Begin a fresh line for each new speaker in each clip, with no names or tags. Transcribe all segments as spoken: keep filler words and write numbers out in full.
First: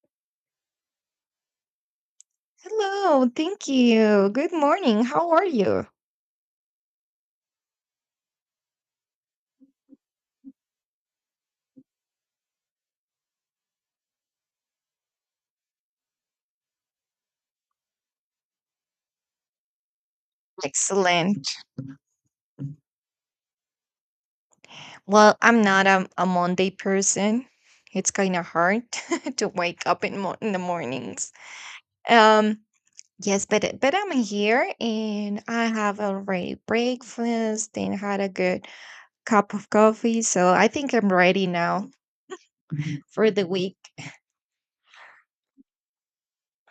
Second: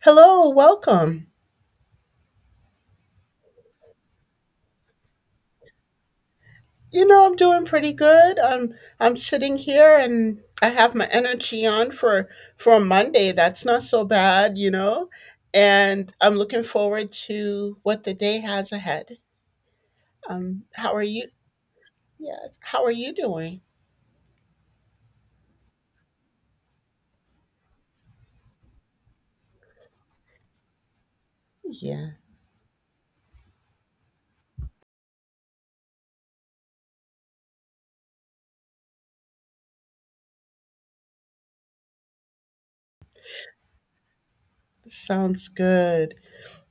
Hello, welcome.
Hello, thank you. Good morning. How are you?
You know, I'm doing pretty good. I'm I'm sitting here and I have my energy on for for a Monday. That's not so bad, you know. And I'm looking forward to what the day has ahead. Um, how are you?
Excellent.
Yeah, how are you doing?
Well, I'm not a, a Monday person. It's kind of hard to wake up in, mo- in the mornings.
Yeah,
Um, yes, but but I'm here and I have already breakfast and had a good cup of coffee, so I think I'm ready now for the week.
sounds good.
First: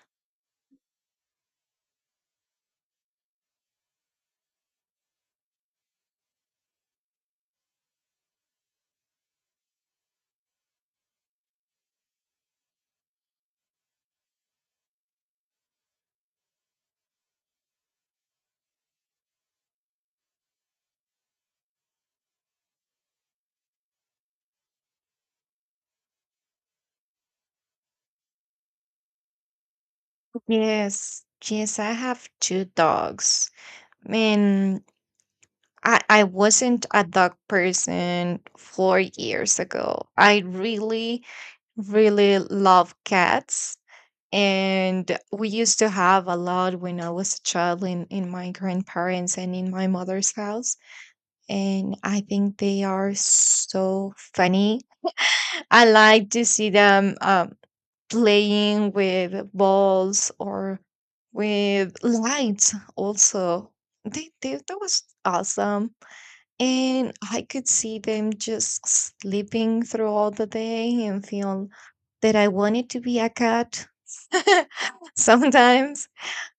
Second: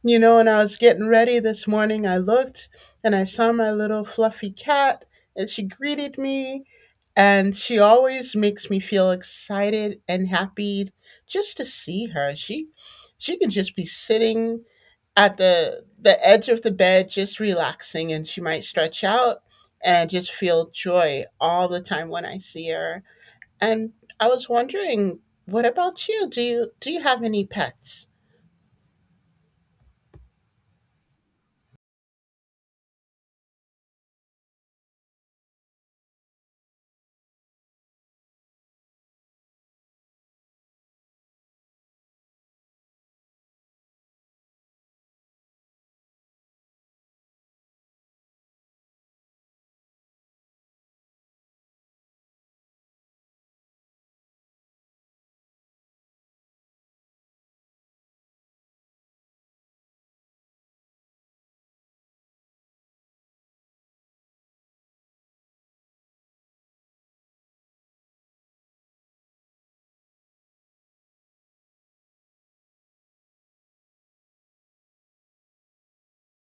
You know, when I was getting ready this morning, I looked and I saw my little fluffy cat and she greeted me. And she always makes me feel excited and happy just to see her. She she can just be sitting at the the edge of the bed just relaxing and she might stretch out and I just feel joy all the time when I see her. And I was wondering, what about you? Do you do you have any pets?
Yes, yes, I have two dogs. Man, I I wasn't a dog person four years ago. I really, really love cats. And we used to have a lot when I was a child in, in my grandparents and in my mother's house, and I think they are so funny. I like to see them um, playing with balls or with lights also. They, they that was awesome, and I could see them just sleeping through all the day and feel that I wanted to be a cat sometimes.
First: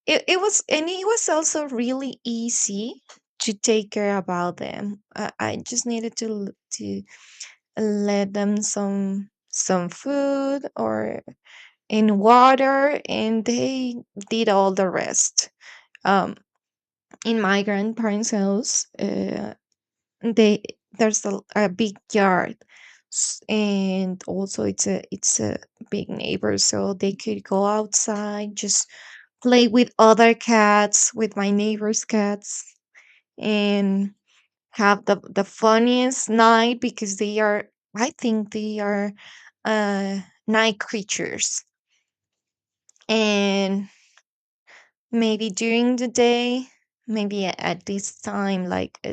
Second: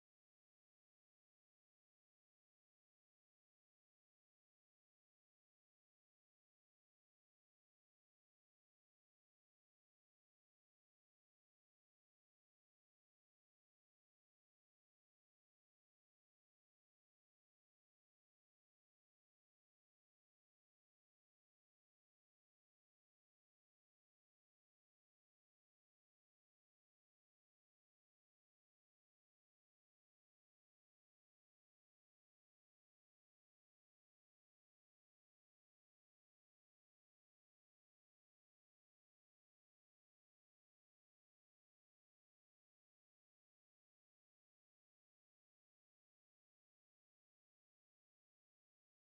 It, it was, and it was also really easy to take care about them. I, I just needed to l- to let them some some food or in water, and they did all the rest. Um, in my grandparents' house, uh, they there's a, a big yard, s- and also it's a it's a big neighbor, so they could go outside just play with other cats, with my neighbor's cats, and have the the funniest night because they are, I think they are, uh night creatures. And maybe during the day, maybe a- at this time, like uh,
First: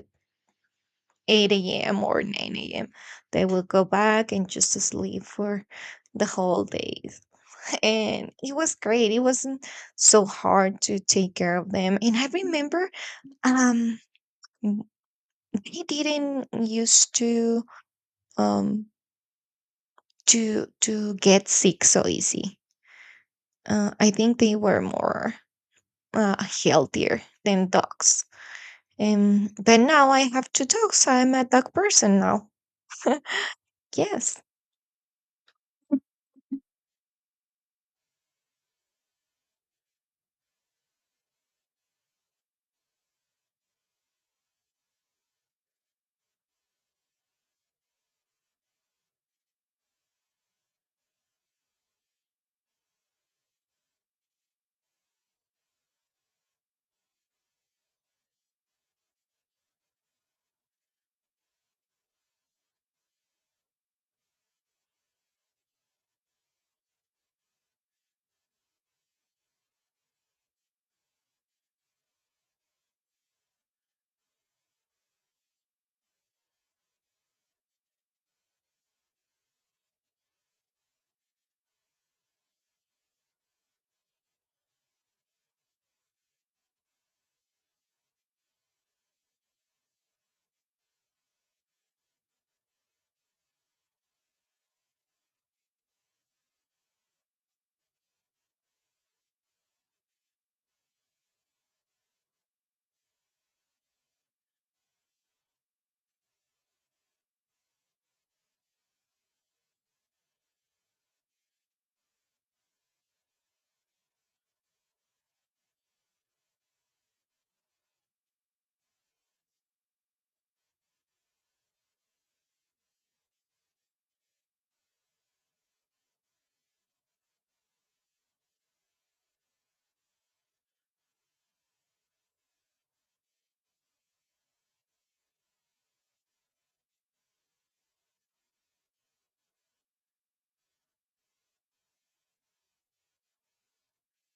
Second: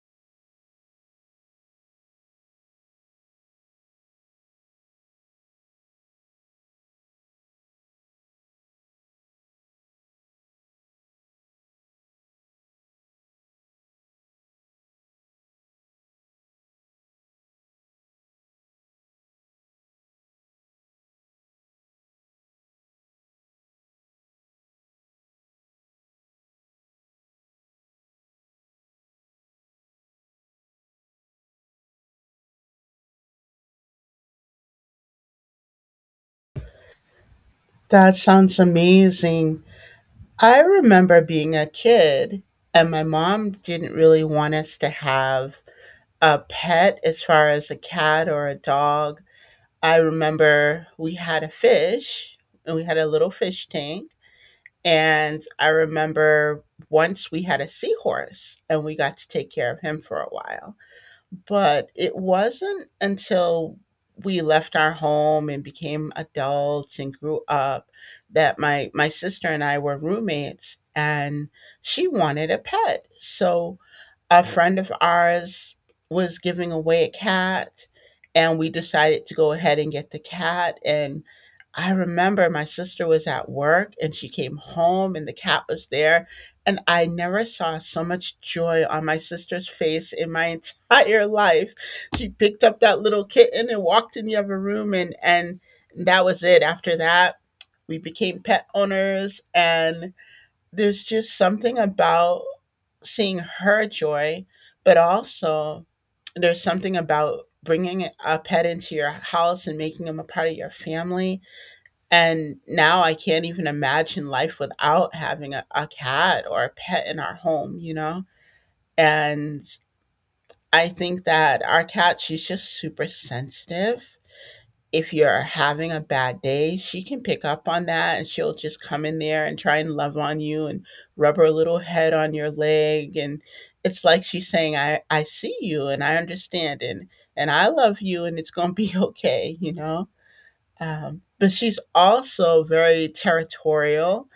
eight a m or nine a m, they will go back and just sleep for the whole days. And it was great. It wasn't so hard to take care of them. And I remember, um w- they didn't used to, um to to get sick so easy. Uh, I think they were more uh, healthier than dogs. Um, but now I have two dogs, so I'm a dog person now. Yes.
That sounds amazing. I remember being a kid, and my mom didn't really want us to have a pet as far as a cat or a dog. I remember we had a fish, and we had a little fish tank. And I remember once we had a seahorse, and we got to take care of him for a while. But it wasn't until we left our home and became adults and grew up that my my sister and I were roommates and she wanted a pet. So a friend of ours was giving away a cat and we decided to go ahead and get the cat, and I remember my sister was at work and she came home and the cat was there, and I never saw so much joy on my sister's face in my entire life. She picked up that little kitten and walked in the other room, and and that was it. After that, we became pet owners, and there's just something about seeing her joy, but also there's something about bringing a pet into your house and making them a part of your family. And now I can't even imagine life without having a, a cat or a pet in our home, you know? And I think that our cat, she's just super sensitive. If you're having a bad day, she can pick up on that and she'll just come in there and try and love on you and rub her little head on your leg. And it's like she's saying, I, I see you and I understand, and, and I love you and it's going to be okay," you know? Um, but she's also very territorial.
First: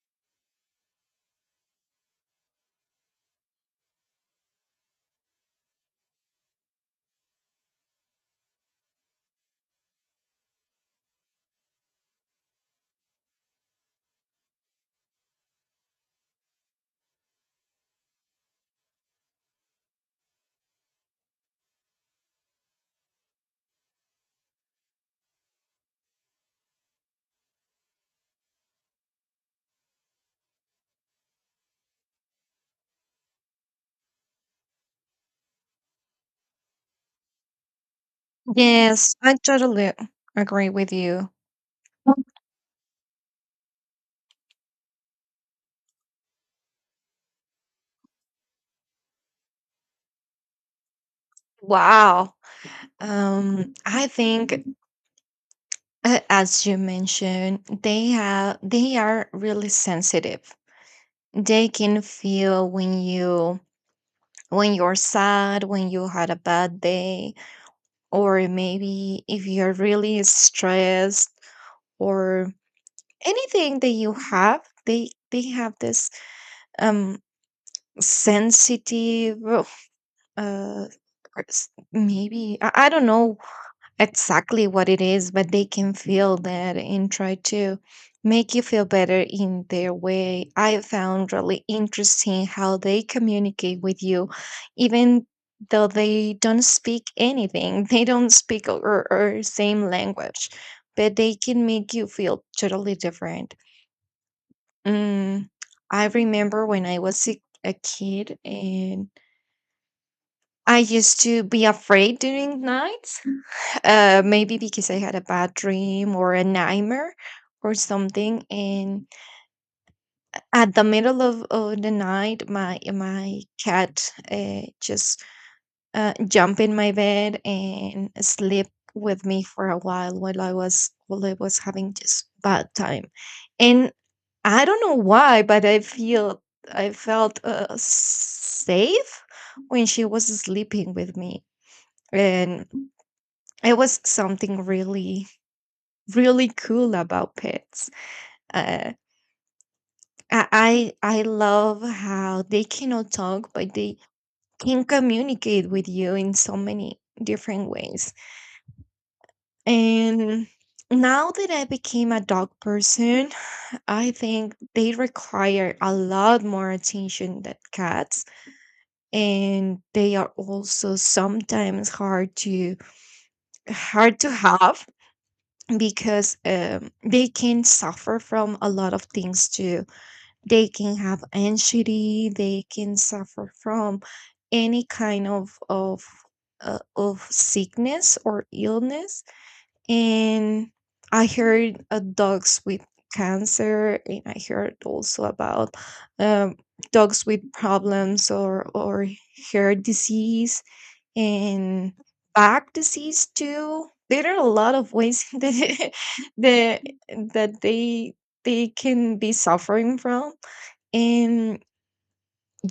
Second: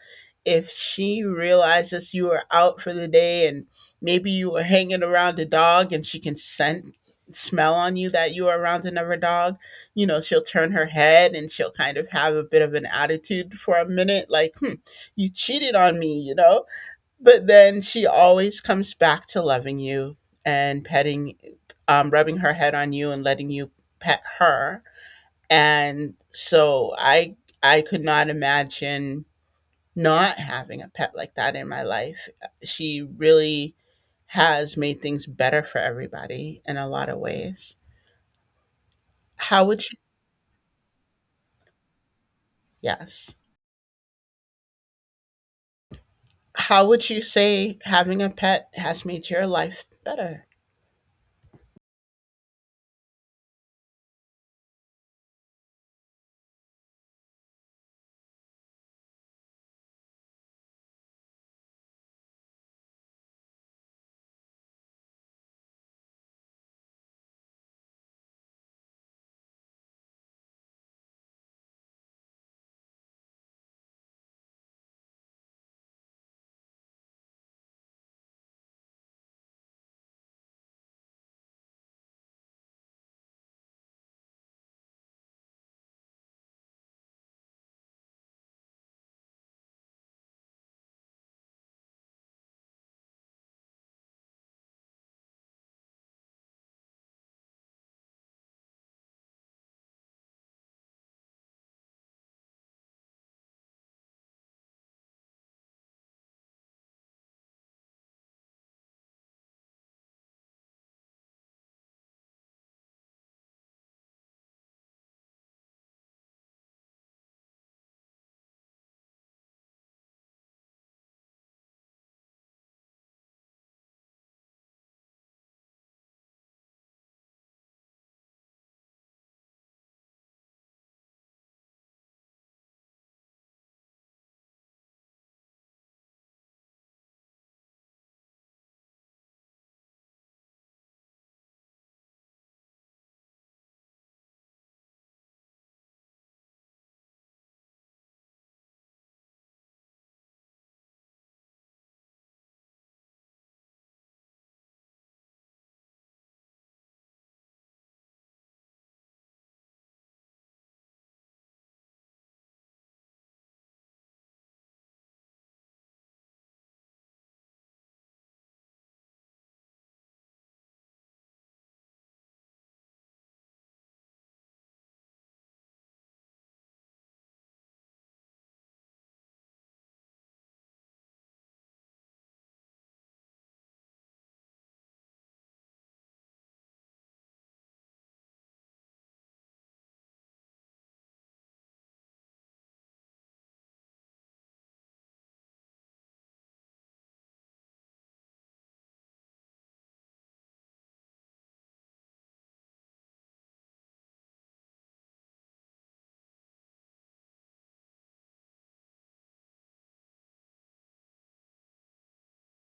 If she realizes you are out for the day and maybe you were hanging around a dog, and she can scent smell on you that you are around another dog, you know, she'll turn her head and she'll kind of have a bit of an attitude for a minute, like, hmm, you cheated on me, you know? But then she always comes back to loving you and petting, um, rubbing her head on you and letting you pet her. And so I I could not imagine not having a pet like that in my life. Uh, she really has made things better for everybody in a lot of ways.
Yes, I
How would
totally
you,
agree with you.
yes. How would you say having a pet has made your life better?
Wow. Um, I think, uh, as you mentioned, they have, they are really sensitive. They can feel when you, when you're sad, when you had a bad day, or maybe if you're really stressed or anything that you have. They they have this um sensitive, uh or s- maybe I, I don't know exactly what it is, but they can feel that and try to make you feel better in their way. I found really interesting how they communicate with you, even though they don't speak anything, they don't speak or, or same language, but they can make you feel totally different. Mm, I remember when I was a a kid and I used to be afraid during nights, uh, maybe because I had a bad dream or a nightmare or something. And at the middle of, of the night, my my cat uh, just uh, jumped in my bed and slept with me for a while while I was, while I was having just bad time. And I don't know why, but I feel I felt uh, safe when she was sleeping with me, and it was something really, really cool about pets. Uh, I I I love how they cannot talk, but they can communicate with you in so many different ways. And now that I became a dog person, I think they require a lot more attention than cats, and they are also sometimes hard to hard to have, because um, they can suffer from a lot of things too. They can have anxiety, they can suffer from any kind of of uh, of sickness or illness. And I heard uh, dogs with cancer, and I heard also about um, dogs with problems, or or hair disease and back disease too. There are a lot of ways that, that, that they they can be suffering from. And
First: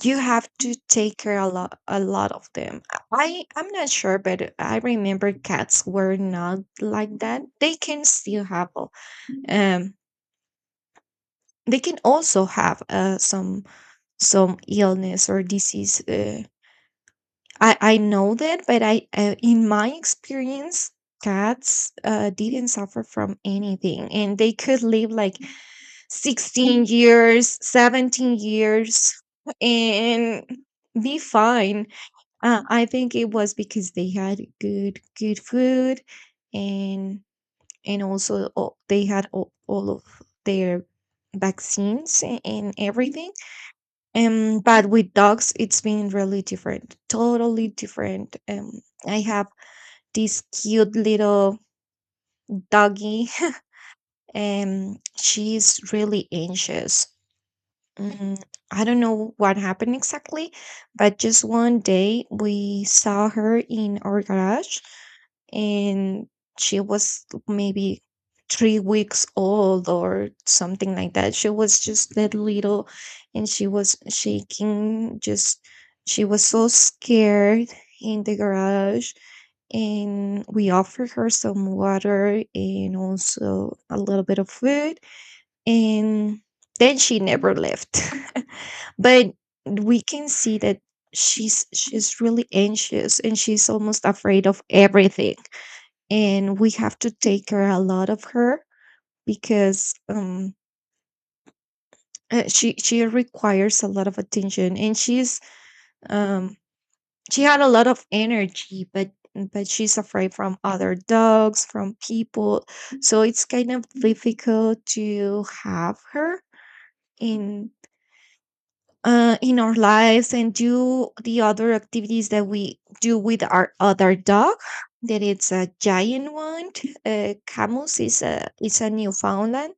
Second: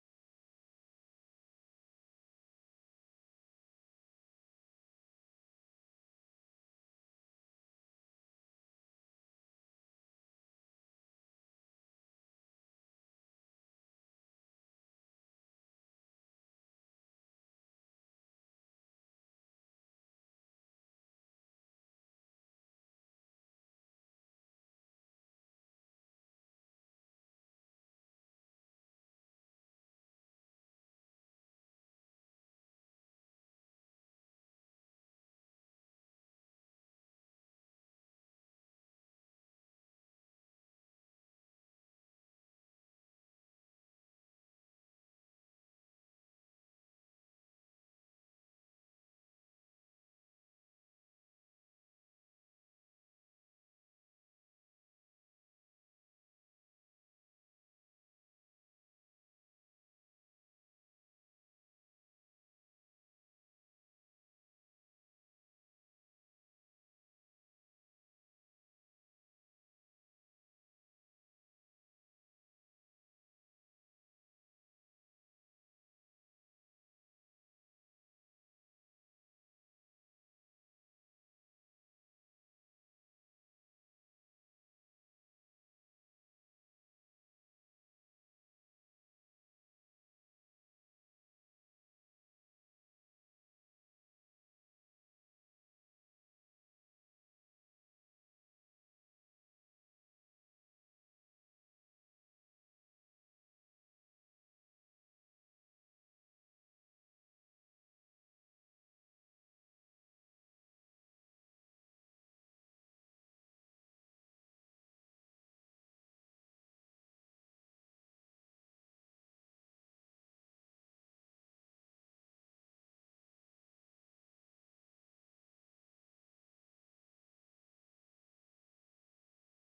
you have to take care a lot, a lot of them. I i'm not sure, but I remember cats were not like that. they can still have a- um they can also have uh, some some illness or disease. Uh, i i know that, but I uh, in my experience, cats uh, didn't suffer from anything and they could live like sixteen years, seventeen years, and be fine. Uh, I think it was because they had good good food, and and also all, they had all, all of their vaccines, a- and everything. Um, but with dogs, it's been really different, totally different. Um, I have this cute little doggy, and she's really anxious. Mm, I don't know what happened exactly, but just one day we saw her in our garage, and she was maybe three weeks old or something like that. She was just that little, and she was shaking. Just She was so scared in the garage, and we offered her some water and also a little bit of food, and then she never left. But we can see that she's she's really anxious and she's almost afraid of everything, and we have to take care a lot of her because um uh, she she requires a lot of attention, and she's, um she had a lot of energy, but but she's afraid from other dogs, from people. So it's kind of difficult to have her in, uh, in our lives, and do the other activities that we do with our other dog, that it's a giant one. Uh, Camus is a is a Newfoundland.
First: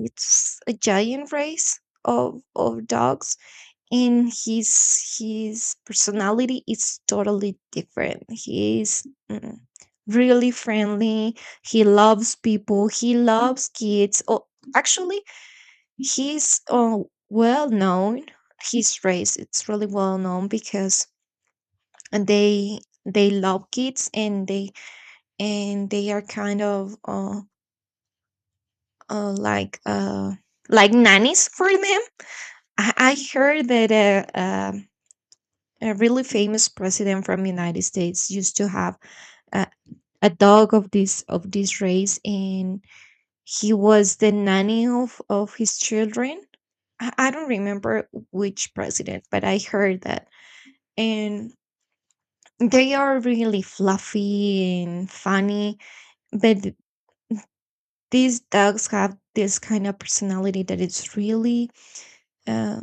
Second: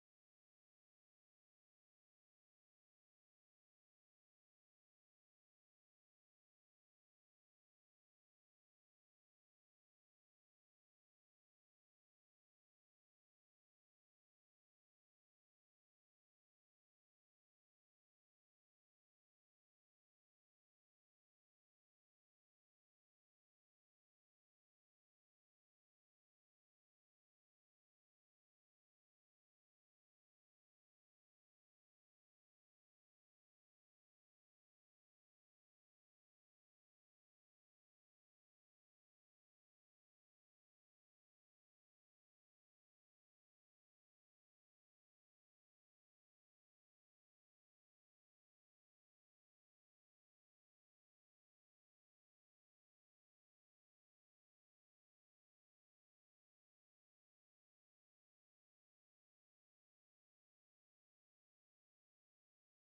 It's a giant race of of dogs, and his his personality is totally different. He is, mm, really friendly. He loves people. He loves kids. Oh, actually, he's uh, well known. His race, it's really well known because they they love kids, and they, and they are kind of uh, uh like uh like nannies for them. I I heard that a, um a really famous president from United States used to have a, a dog of this, of this race, and he was the nanny of of his children. I, I don't remember which president, but I heard that. And they are really fluffy and funny, but th- these dogs have this kind of personality that it's really uh,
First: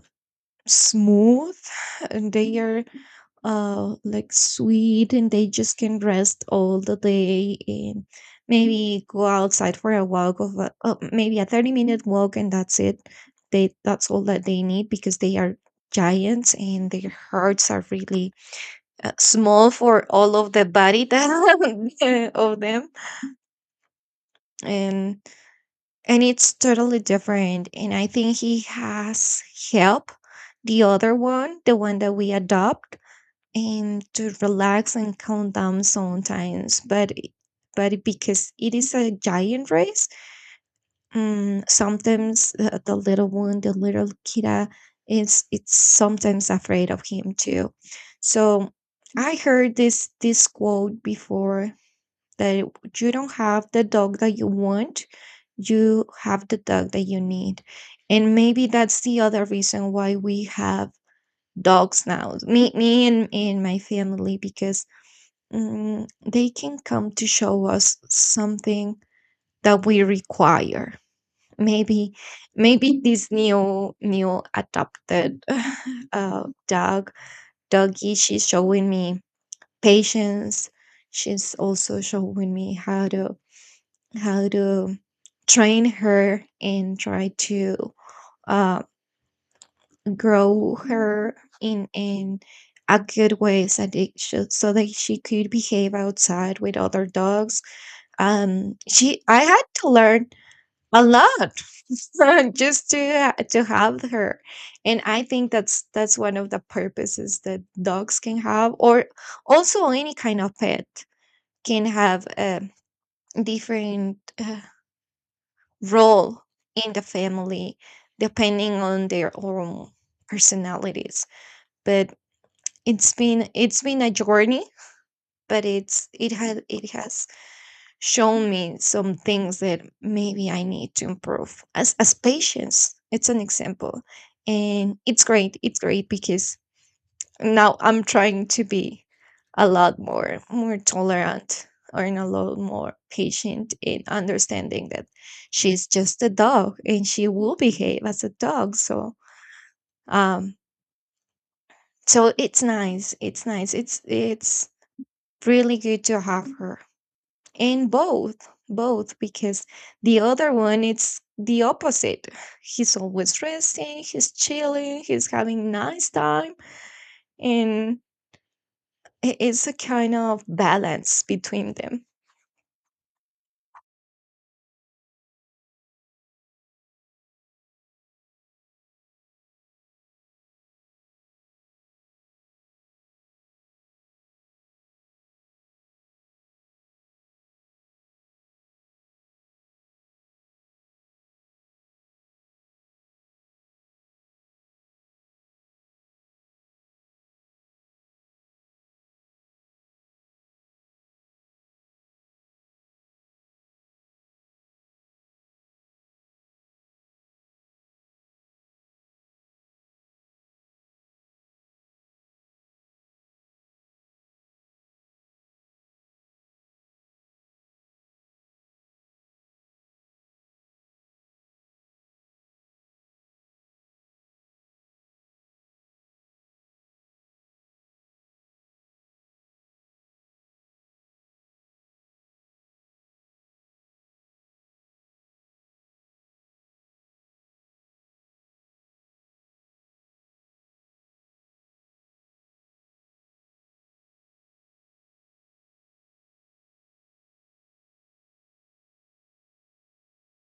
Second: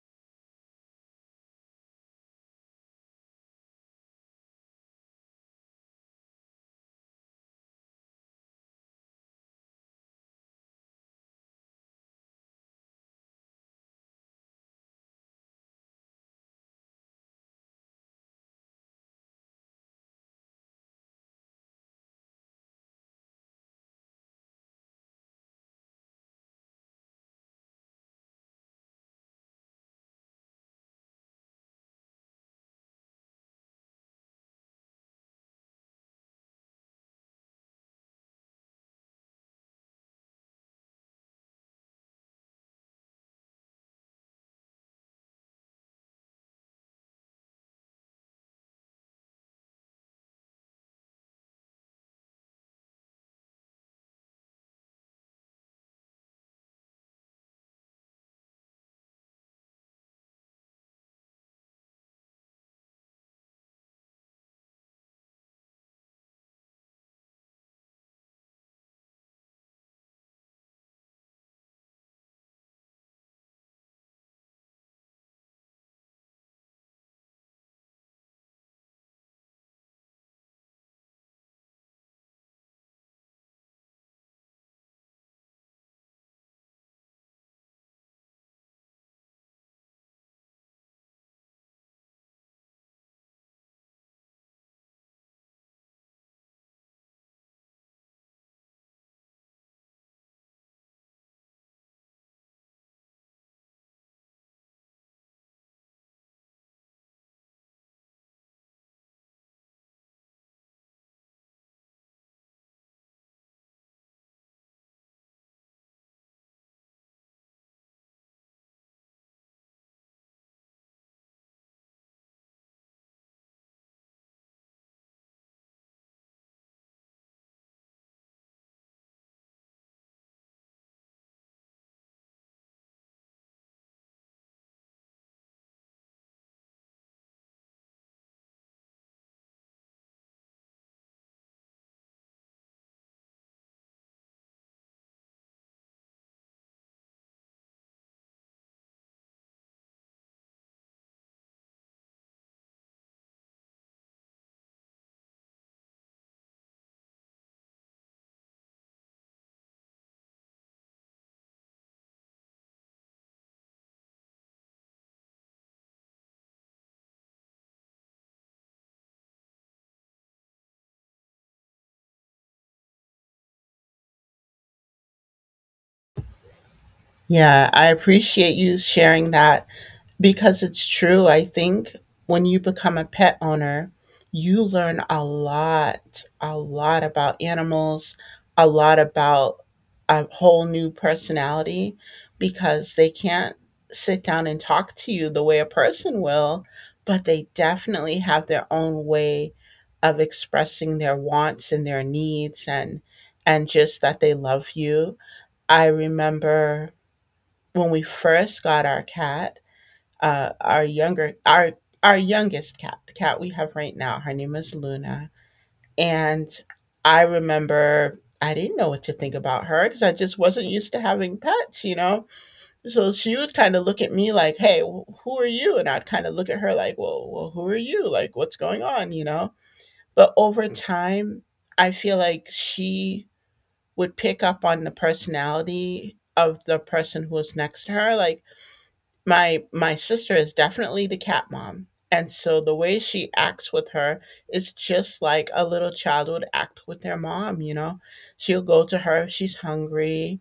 smooth. And they are uh like sweet, and they just can rest all the day, and maybe go outside for a walk of a, uh, maybe a thirty minute walk, and that's it. They, that's all that they need, because they are giants and their hearts are really uh, small for all of the body that of them. and and it's totally different, and I think he has help the other one, the one that we adopt, and to relax and calm down sometimes. But i- but because it is a giant race, um, sometimes uh, the little one, the little kidda is, it's sometimes afraid of him too. So I heard this this quote before that you don't have the dog that you want, you have the dog that you need. And maybe that's the other reason why we have dogs now, me me and, and my family, because, mm, they can come to show us something that we require. Maybe, maybe this new new adopted uh, dog doggy, she's showing me patience. She's also showing me how to, how to train her and try to uh, grow her in in a good way, so that, she, so that she could behave outside with other dogs. Um she, I had to learn a lot just to ha- to have her. And I think that's that's one of the purposes that dogs can have, or also any kind of pet can have a different uh, role in the family depending on their own personalities. But it's been, it's been a journey, but it's it had it has shown me some things that maybe I need to improve. As as patience, it's an example. And it's great. It's great, because now I'm trying to be a lot more more tolerant or in a lot more patient in understanding that she's just a dog and she will behave as a dog. So, um so it's nice. It's nice. It's it's really good to have her. And both, both because the other one, it's the opposite. He's always resting, he's chilling, he's having nice time. And i- it's a kind of balance between them.
Yeah, I appreciate you sharing that because it's true. I think when you become a pet owner, you learn a lot, a lot about animals, a lot about a whole new personality because they can't sit down and talk to you the way a person will, but they definitely have their own way of expressing their wants and their needs, and and just that they love you. I remember when we first got our cat, uh, our younger our our youngest cat, the cat we have right now, her name is Luna, and I remember I didn't know what to think about her because I just wasn't used to having pets, you know. So she would kind of look at me like, "Hey, wh- who are you?" And I'd kind of look at her like, "Well, well, who are you? Like, what's going on?" You know. But over time, I feel like she would pick up on the personality of the person who was next to her, like my my sister is definitely the cat mom, and so the way she acts with her is just like a little child would act with their mom, you know, she'll go to her if she's hungry,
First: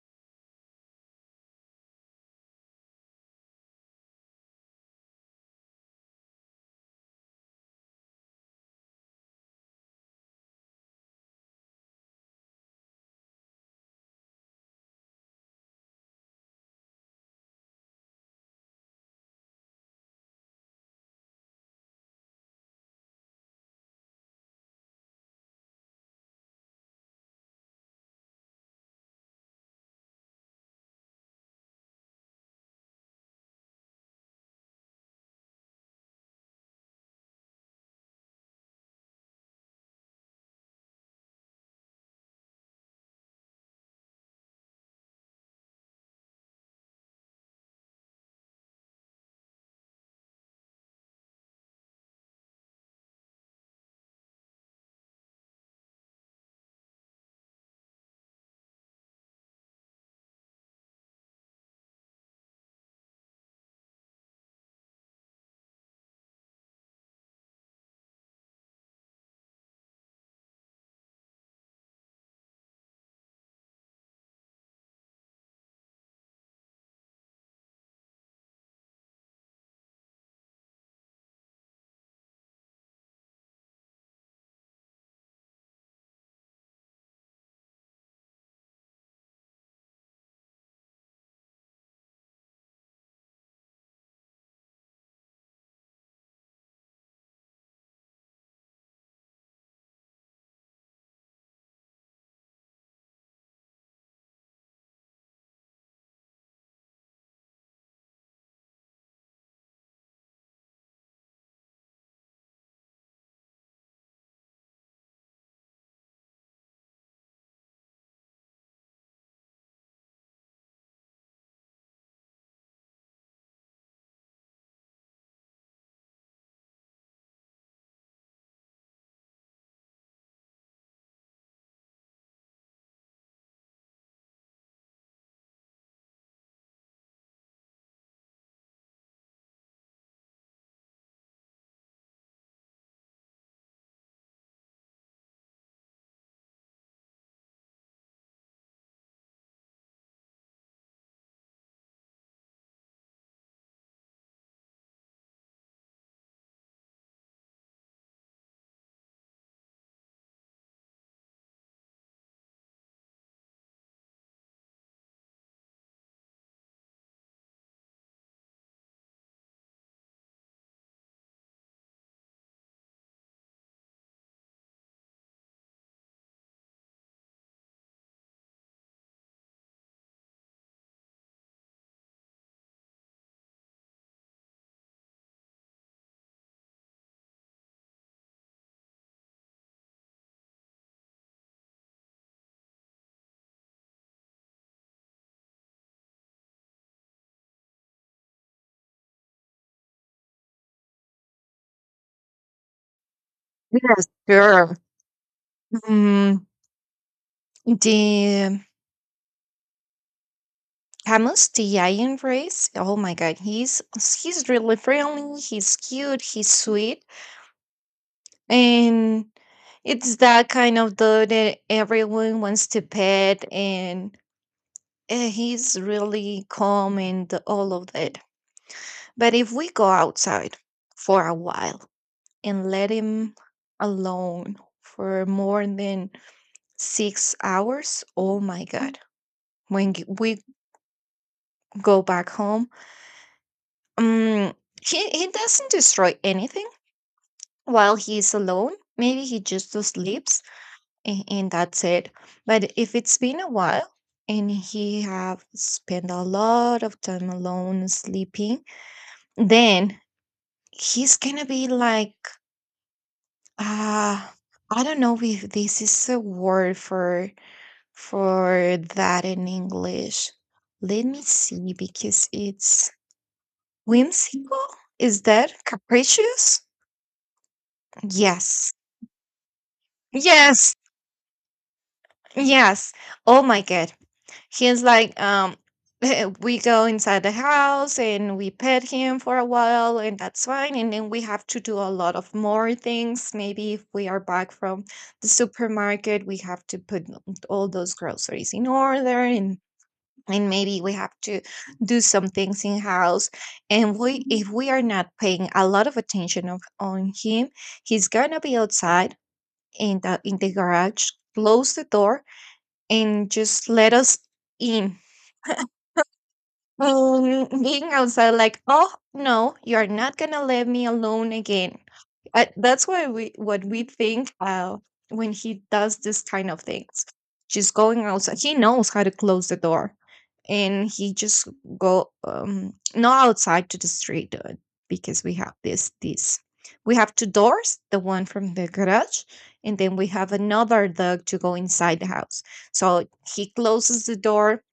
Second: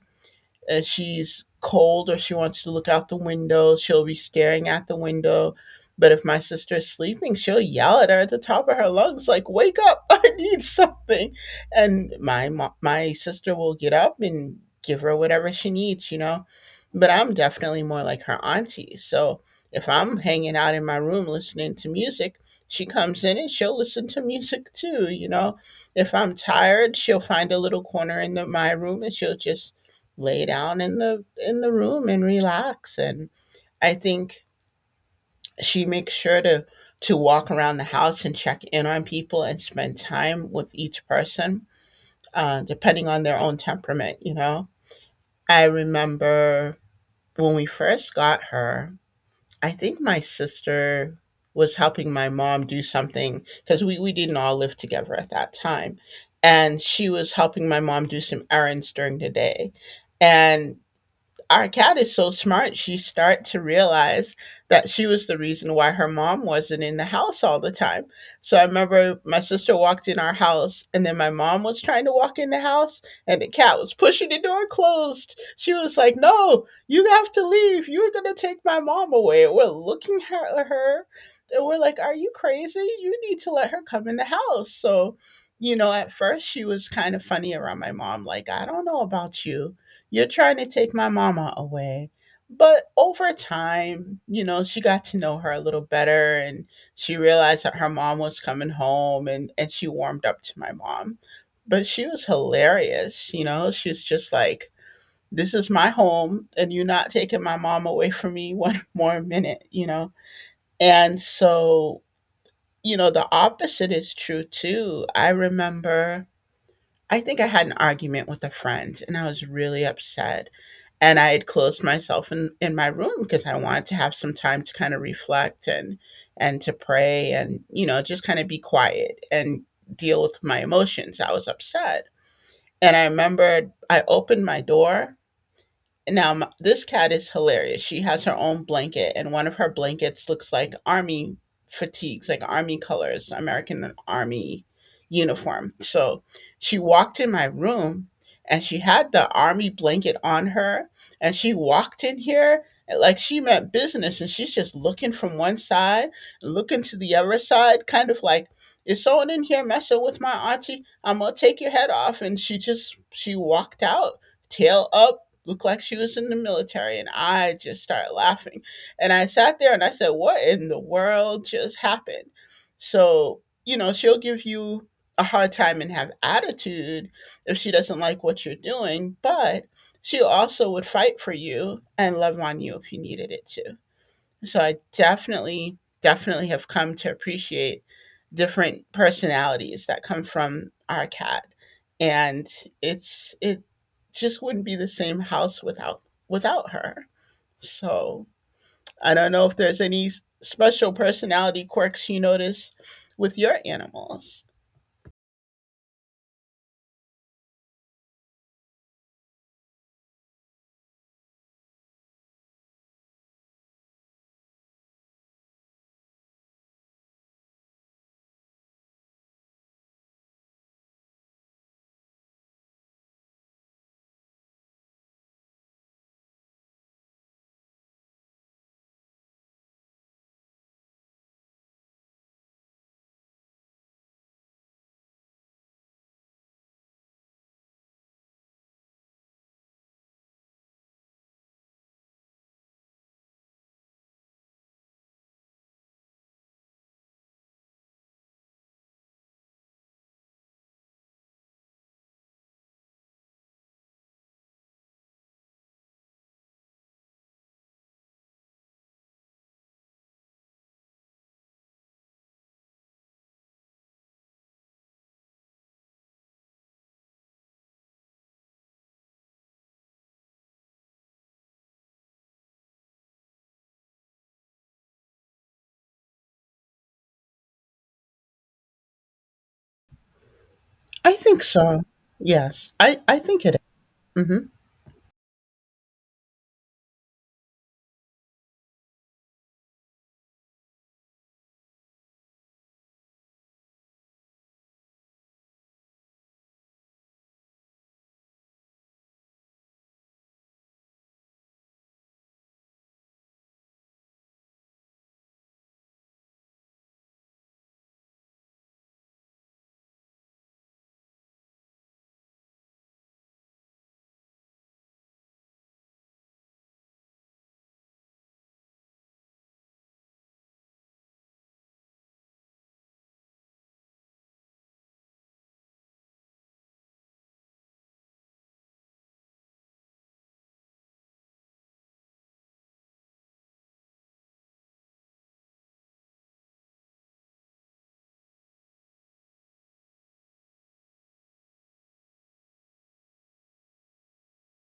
if she's cold, or she wants to look out the window, she'll be staring at the window. But if my sister is sleeping, she'll yell at her at the top of her lungs, like, "Wake up! I need something!" And my mo- my sister will get up and give her whatever she needs, you know. But I'm definitely more like her auntie. So if I'm hanging out in my room listening to music, she comes in and she'll listen to music too, you know. If I'm tired, she'll find a little corner in the, my room and she'll just lay down in the in the room and relax, and I think she makes sure to to walk around the house and check in on people and spend time with each person, uh, depending on their own temperament, you know. I remember when we first got her, I think my sister was helping my mom do something because we, we didn't all live together at that time, and she was helping my mom do some errands during the day, and our cat is so smart, she start to realize that she was the reason why her mom wasn't in the house all the time. So I remember my sister walked in our house and then my mom was trying to walk in the house and the cat was pushing the door closed. She was like, "No, you have to leave. You're gonna take my mom away." And we're looking at her and we're like, "Are you crazy? You need to let her come in the house." So you know, at first she was kind of funny around my mom, like, "I don't know about you, you're trying to take my mama away." But over time, you know, she got to know her a little better, and she realized that her mom was coming home, and, and she warmed up to my mom. But she was hilarious, you know, she was just like, "This is my home and you're not taking my mom away from me one more minute," you know? And so, you know, the opposite is true too. I remember I think I had an argument with a friend and I was really upset. And I had closed myself in, in my room because I wanted to have some time to kind of reflect and and to pray and, you know, just kind of be quiet and deal with my emotions. I was upset. And I remembered I opened my door. Now, m this cat is hilarious. She has her own blanket, and one of her blankets looks like army fatigues, like army colors, American Army uniform. So she walked in my room and she had the army blanket on her, and she walked in here like she meant business, and she's just looking from one side, looking to the other side, kind of like, "Is someone in here messing with my auntie? I'm gonna take your head off." And she just she walked out, tail up, looked like she was in the military, and I just started laughing and I sat there and I said, "What in the world just happened?" So you know, she'll give you a hard time and have attitude if she doesn't like what you're doing, but she also would fight for you and love on you if you needed it to. So I definitely, definitely have come to appreciate different personalities that come from our cat. And it's it just wouldn't be the same house without without her. So I don't know if there's any s- special personality quirks you notice with your
Yes,
animals.
sure. Mm, the Camus, the Iron Race. Oh my God, he's he's really friendly. He's cute. He's sweet, and it's that kind of dog that everyone wants to pet. And uh, he's really calm and all of that, but if we go outside for a while and let him alone for more than six hours, oh my god, when g- we go back home, um he, he doesn't destroy anything while he's alone. Maybe he just sleeps, a- and that's it. But if it's been a while and he have spent a lot of time alone sleeping, then he's gonna be like, ah, I don't know if this is a word for for that in English. Let me see, because it's whimsical. Is that capricious? Yes. Yes.
I think so. Yes.
Yes.
I, I
Oh
think it
my god.
is. Mhm.
He's like, um, we go inside the house and we pet him for a while, and that's fine. And then we have to do a lot of more things. Maybe if we are back from the supermarket, we have to put all those groceries in order, and and maybe we have to do some things in house. And we if we are not paying a lot of attention of, on him, he's gonna be outside in the in the garage, close the door and just let us in, um, being outside, like, oh no, you're not gonna let me alone again. Uh, that's why we what we think, uh, when he does this kind of things. She's going outside. He knows how to close the door, and he just go, um not outside to the street, uh, because we have this this we have two doors, the one from the garage, and then we have another dog to go inside the house. So he closes the door,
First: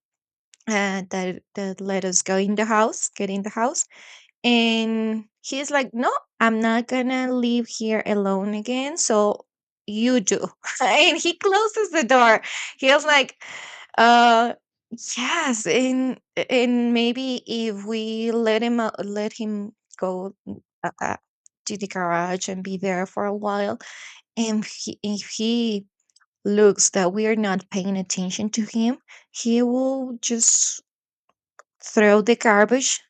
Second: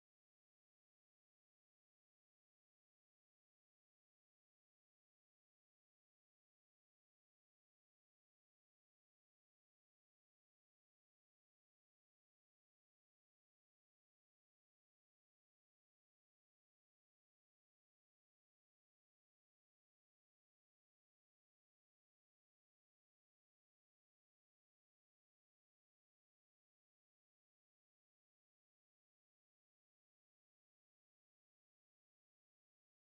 uh, that that let us go in the house, get in the house. And he's like, "No, I'm not gonna leave here alone again." So you do, and he closes the door. He was like, "Uh, yes." And and maybe if we let him out- let him go, mm, uh, uh, to the garage and be there for a while. And he, if he looks that we are not paying attention to him, he will just throw the garbage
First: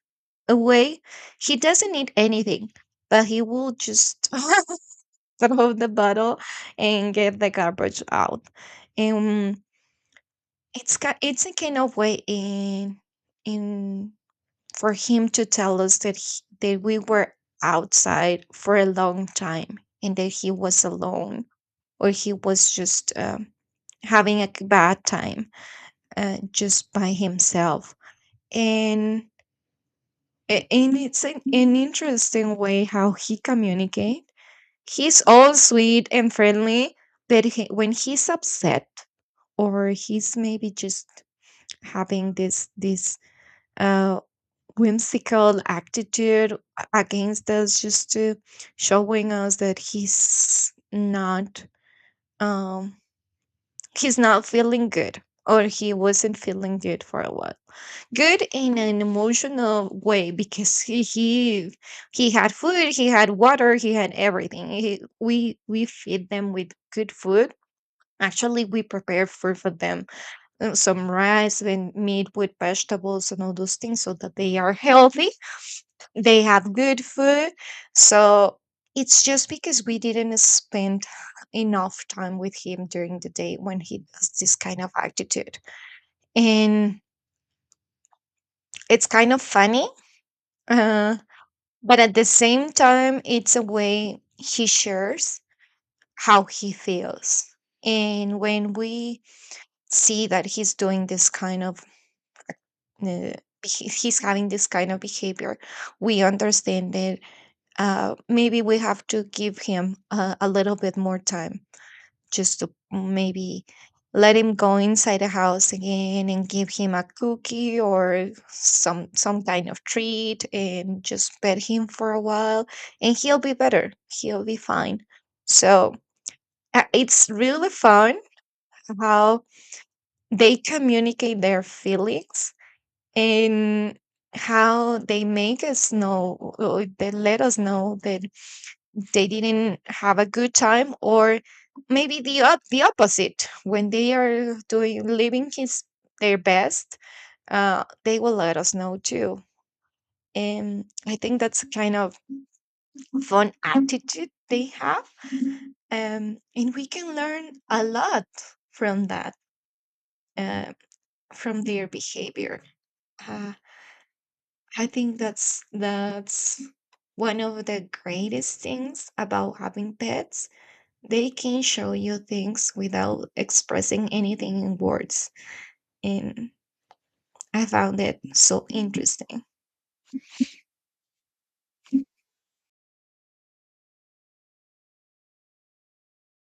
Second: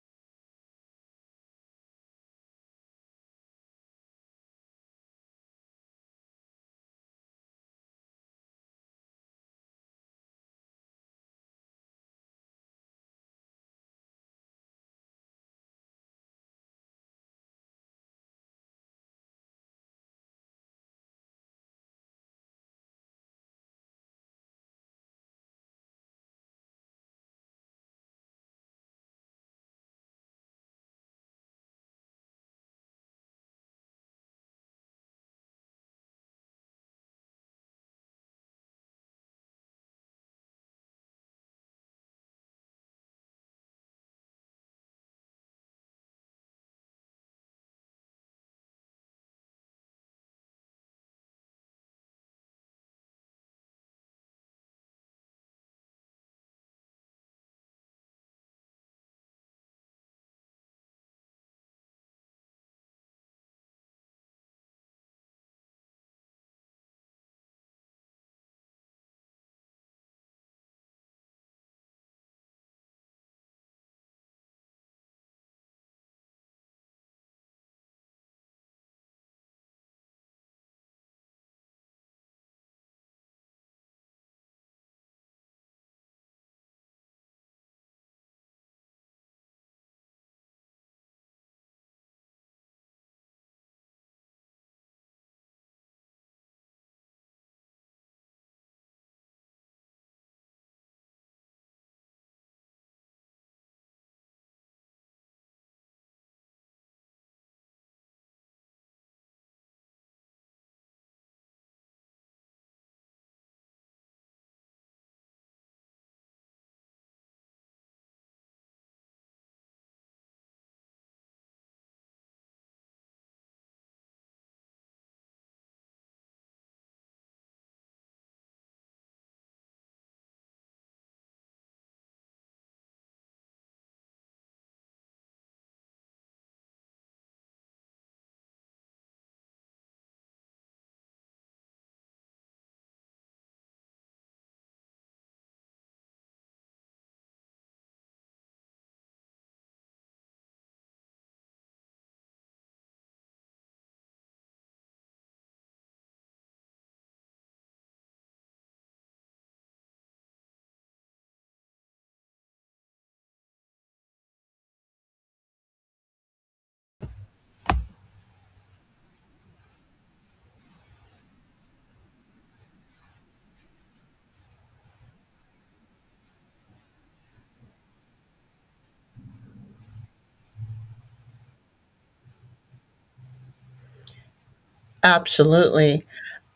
away. He doesn't need anything, but he will just throw the bottle and get the garbage out. And it's ki- it's a kind of way in in for him to tell us that he, that we were outside for a long time and that he was alone, or he was just, um, having a k- bad time, uh, just by himself. And A- and it's an, an interesting way how he communicate. He's all sweet and friendly, but he, when he's upset or he's maybe just having this this uh whimsical attitude against us, just to showing us that he's not, um he's not feeling good, or he wasn't feeling good for a while. Good in an emotional way, because he he, he had food, he had water, he had everything. He, we we feed them with good food. Actually, we prepare food for them, uh, some rice and meat with vegetables and all those things, so that they are healthy. They have good food. So it's just because we didn't spend enough time with him during the day, when he does this kind of attitude. And it's kind of funny, uh, but at the same time, it's a way he shares how he feels. And when we see that he's doing this kind of, uh, he- he's having this kind of behavior, we understand that, uh, maybe we have to give him uh, a little bit more time, just to maybe let him go inside the house again and give him a cookie or some some kind of treat, and just pet him for a while, and he'll be better, he'll be fine. So uh, it's really fun how they communicate their feelings, and how they make us know, or they let us know that they didn't have a good time, or maybe the op- the opposite, when they are doing living his their best, uh, they will let us know too. And I think that's a kind of fun attitude they have. um, and we can learn a lot from that, uh, from their behavior. uh, I think that's that's one of the greatest things about having pets. They can show you things without expressing anything in words. And I found that so interesting.
Absolutely.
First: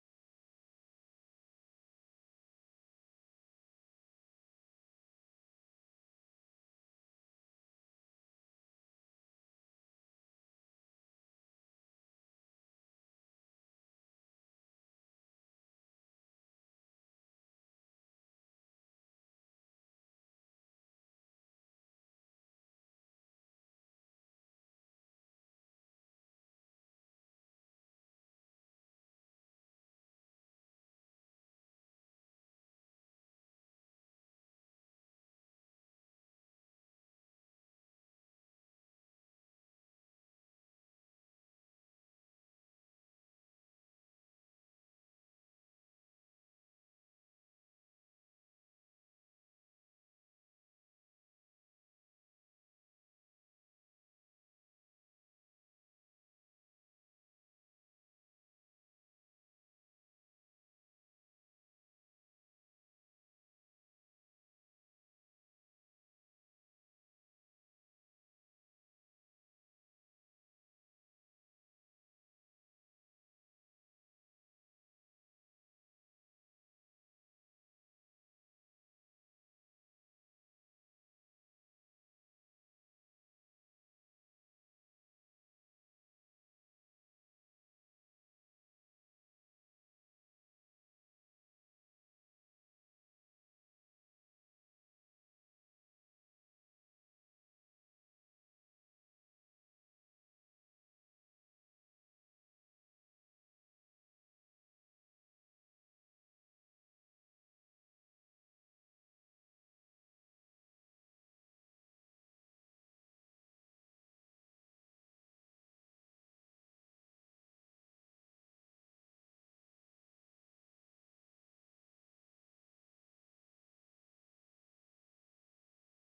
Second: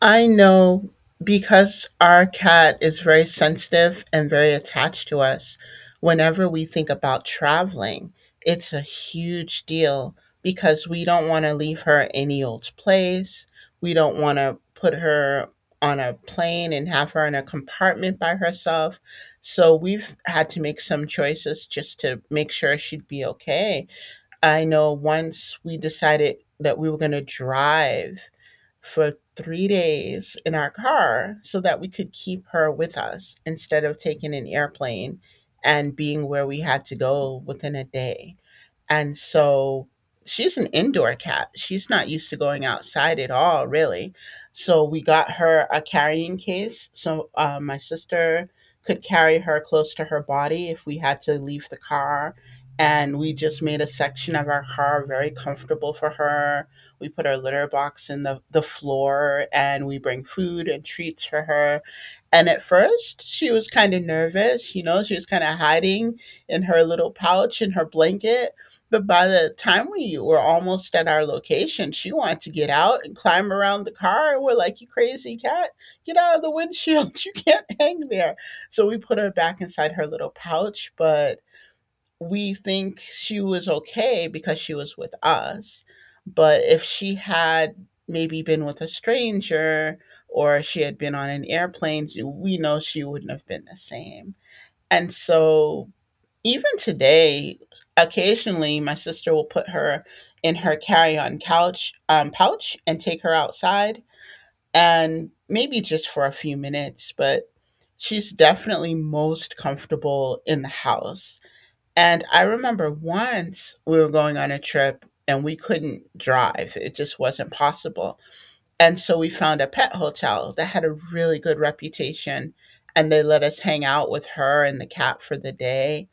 I know because our cat is very sensitive and very attached to us, whenever we think about traveling, it's a huge deal because we don't want to leave her any old place. We don't want to put her on a plane and have her in a compartment by herself. So we've had to make some choices just to make sure she'd be okay. I know once we decided that we were going to drive for three days in our car so that we could keep her with us instead of taking an airplane and being where we had to go within a day. And so she's an indoor cat. She's not used to going outside at all, really. So we got her a carrying case. So uh, my sister could carry her close to her body if we had to leave the car. And we just made a section of our car very comfortable for her. We put our litter box in the, the floor and we bring food and treats for her. And at first, she was kind of nervous, you know, she was kind of hiding in her little pouch in her blanket, but by the time we were almost at our location, she wanted to get out and climb around the car. And we're like, "You crazy cat, get out of the windshield. You can't hang there." So we put her back inside her little pouch, but we think she was okay because she was with us. But if she had maybe been with a stranger or she had been on an airplane, we know she wouldn't have been the same. And so even today, occasionally my sister will put her in her carry-on couch um, pouch and take her outside and maybe just for a few minutes, but she's definitely most comfortable in the house. And I remember once we were going on a trip and we couldn't drive. It just wasn't possible. And so we found a pet hotel that had a really good reputation and they let us hang out with her and the cat for the day,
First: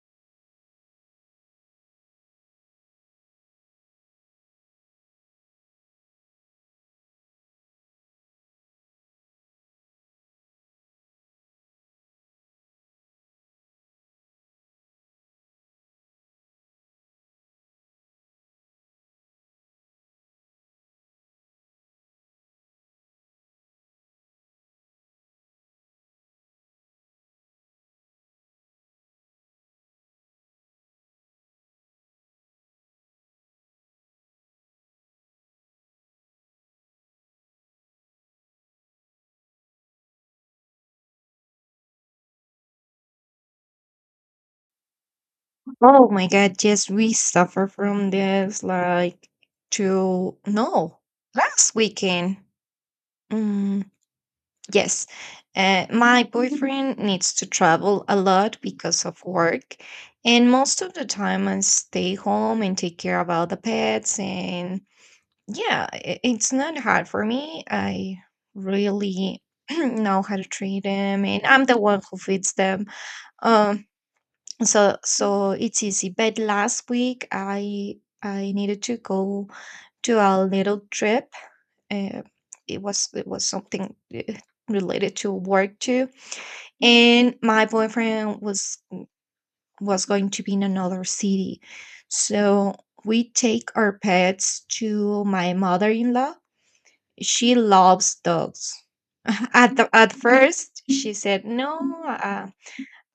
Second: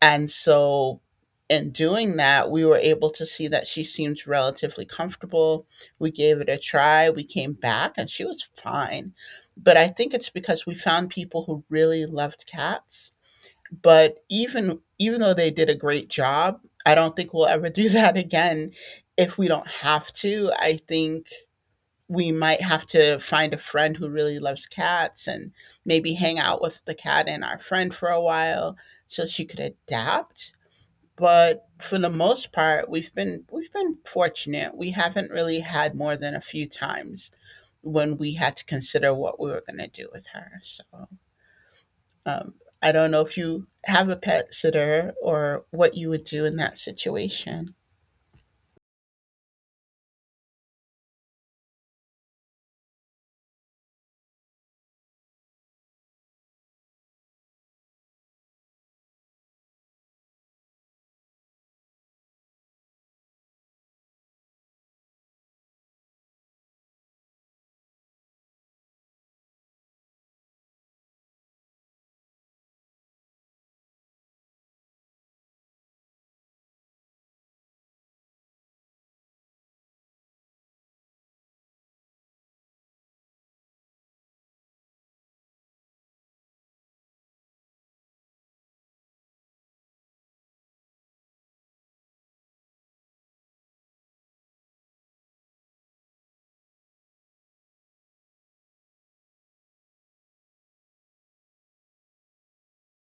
and so, in doing that, we were able to see that she seemed relatively comfortable. We gave it a try. We came back and she was fine. But I think it's because we found people who really loved cats. But even even though they did a great job, I don't think we'll ever do that again if we don't have to. I think we might have to find a friend who really loves cats and maybe hang out with the cat and our friend for a while so she could adapt, but for the most part we've been we've been fortunate, we haven't really had more than a few times when we had to consider what we were going to do with her. So um, I don't know if you have a pet sitter or what you
Oh
would
my
do in
God,
that
yes, we suffer
situation.
from this like to no last weekend. Mm, yes, uh, my boyfriend needs to travel a lot because of work, and most of the time I stay home and take care about the pets. And yeah, I it's not hard for me. I really know how to treat them, and I'm the one who feeds them. Um, so so it's easy. But last week I I needed to go to a little trip. Uh, it was it was something, uh, related to work too, and my boyfriend was was going to be in another city, so we take our pets to my mother-in-law. She loves dogs. At the, at first, she said, "No, uh,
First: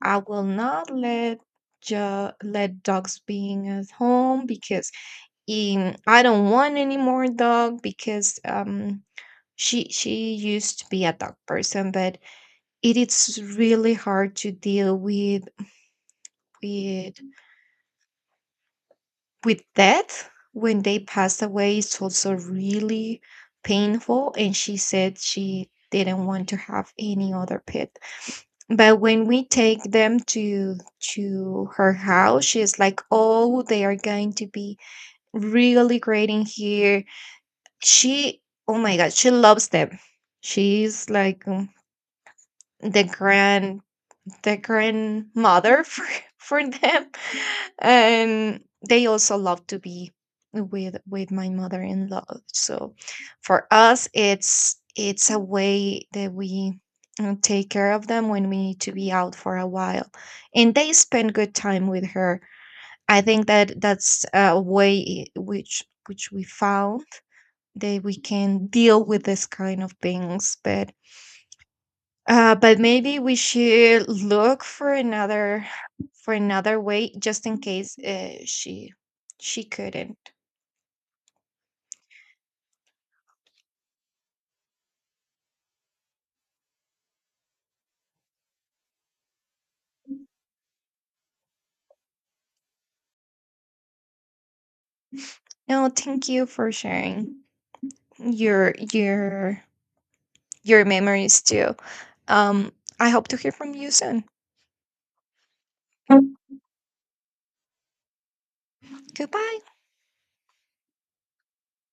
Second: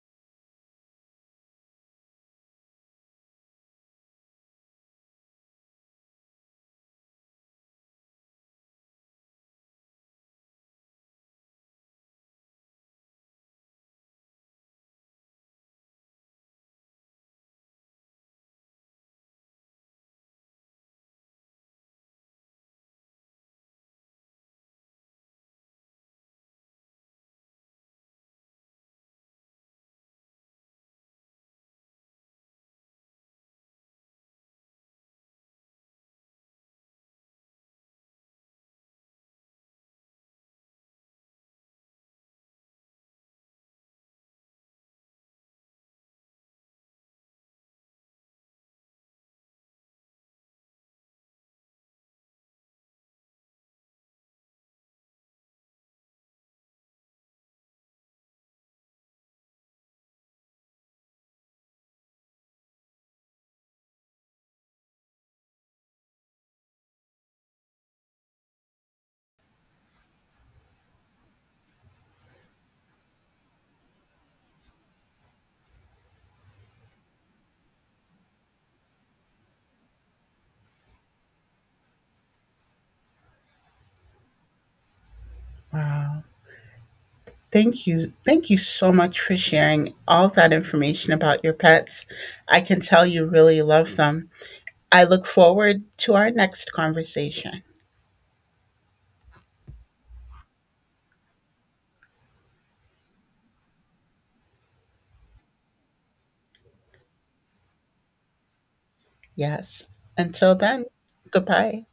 I will not let ju- let dogs being at home because, um, I don't want any more dog because um she she used to be a dog person, but it is really hard to deal with with with death. When they passed away, it's also really painful." And she said she didn't want to have any other pet, but when we take them to to her house, she's like, "Oh, they are going to be really great in here." She, oh my god, she loves them. She's like, um, the grand the grandmother for, for them. And they also love to be with with my mother-in-law. So for us, it's it's a way that we, uh, take care of them when we need to be out for a while, and they spend good time with her. I think that that's a way which which we found that we can deal with this kind of things. But uh, but maybe we should look for another, for another way, just in case, uh, she she couldn't.
Thank you, thank you so much for sharing all that information about your pets. I can tell you really love them. I look forward
No,
to
thank
our
you for
next
sharing
conversation.
your your your memories too. Um, I hope to hear from you soon. Goodbye.
Yes, until then, goodbye.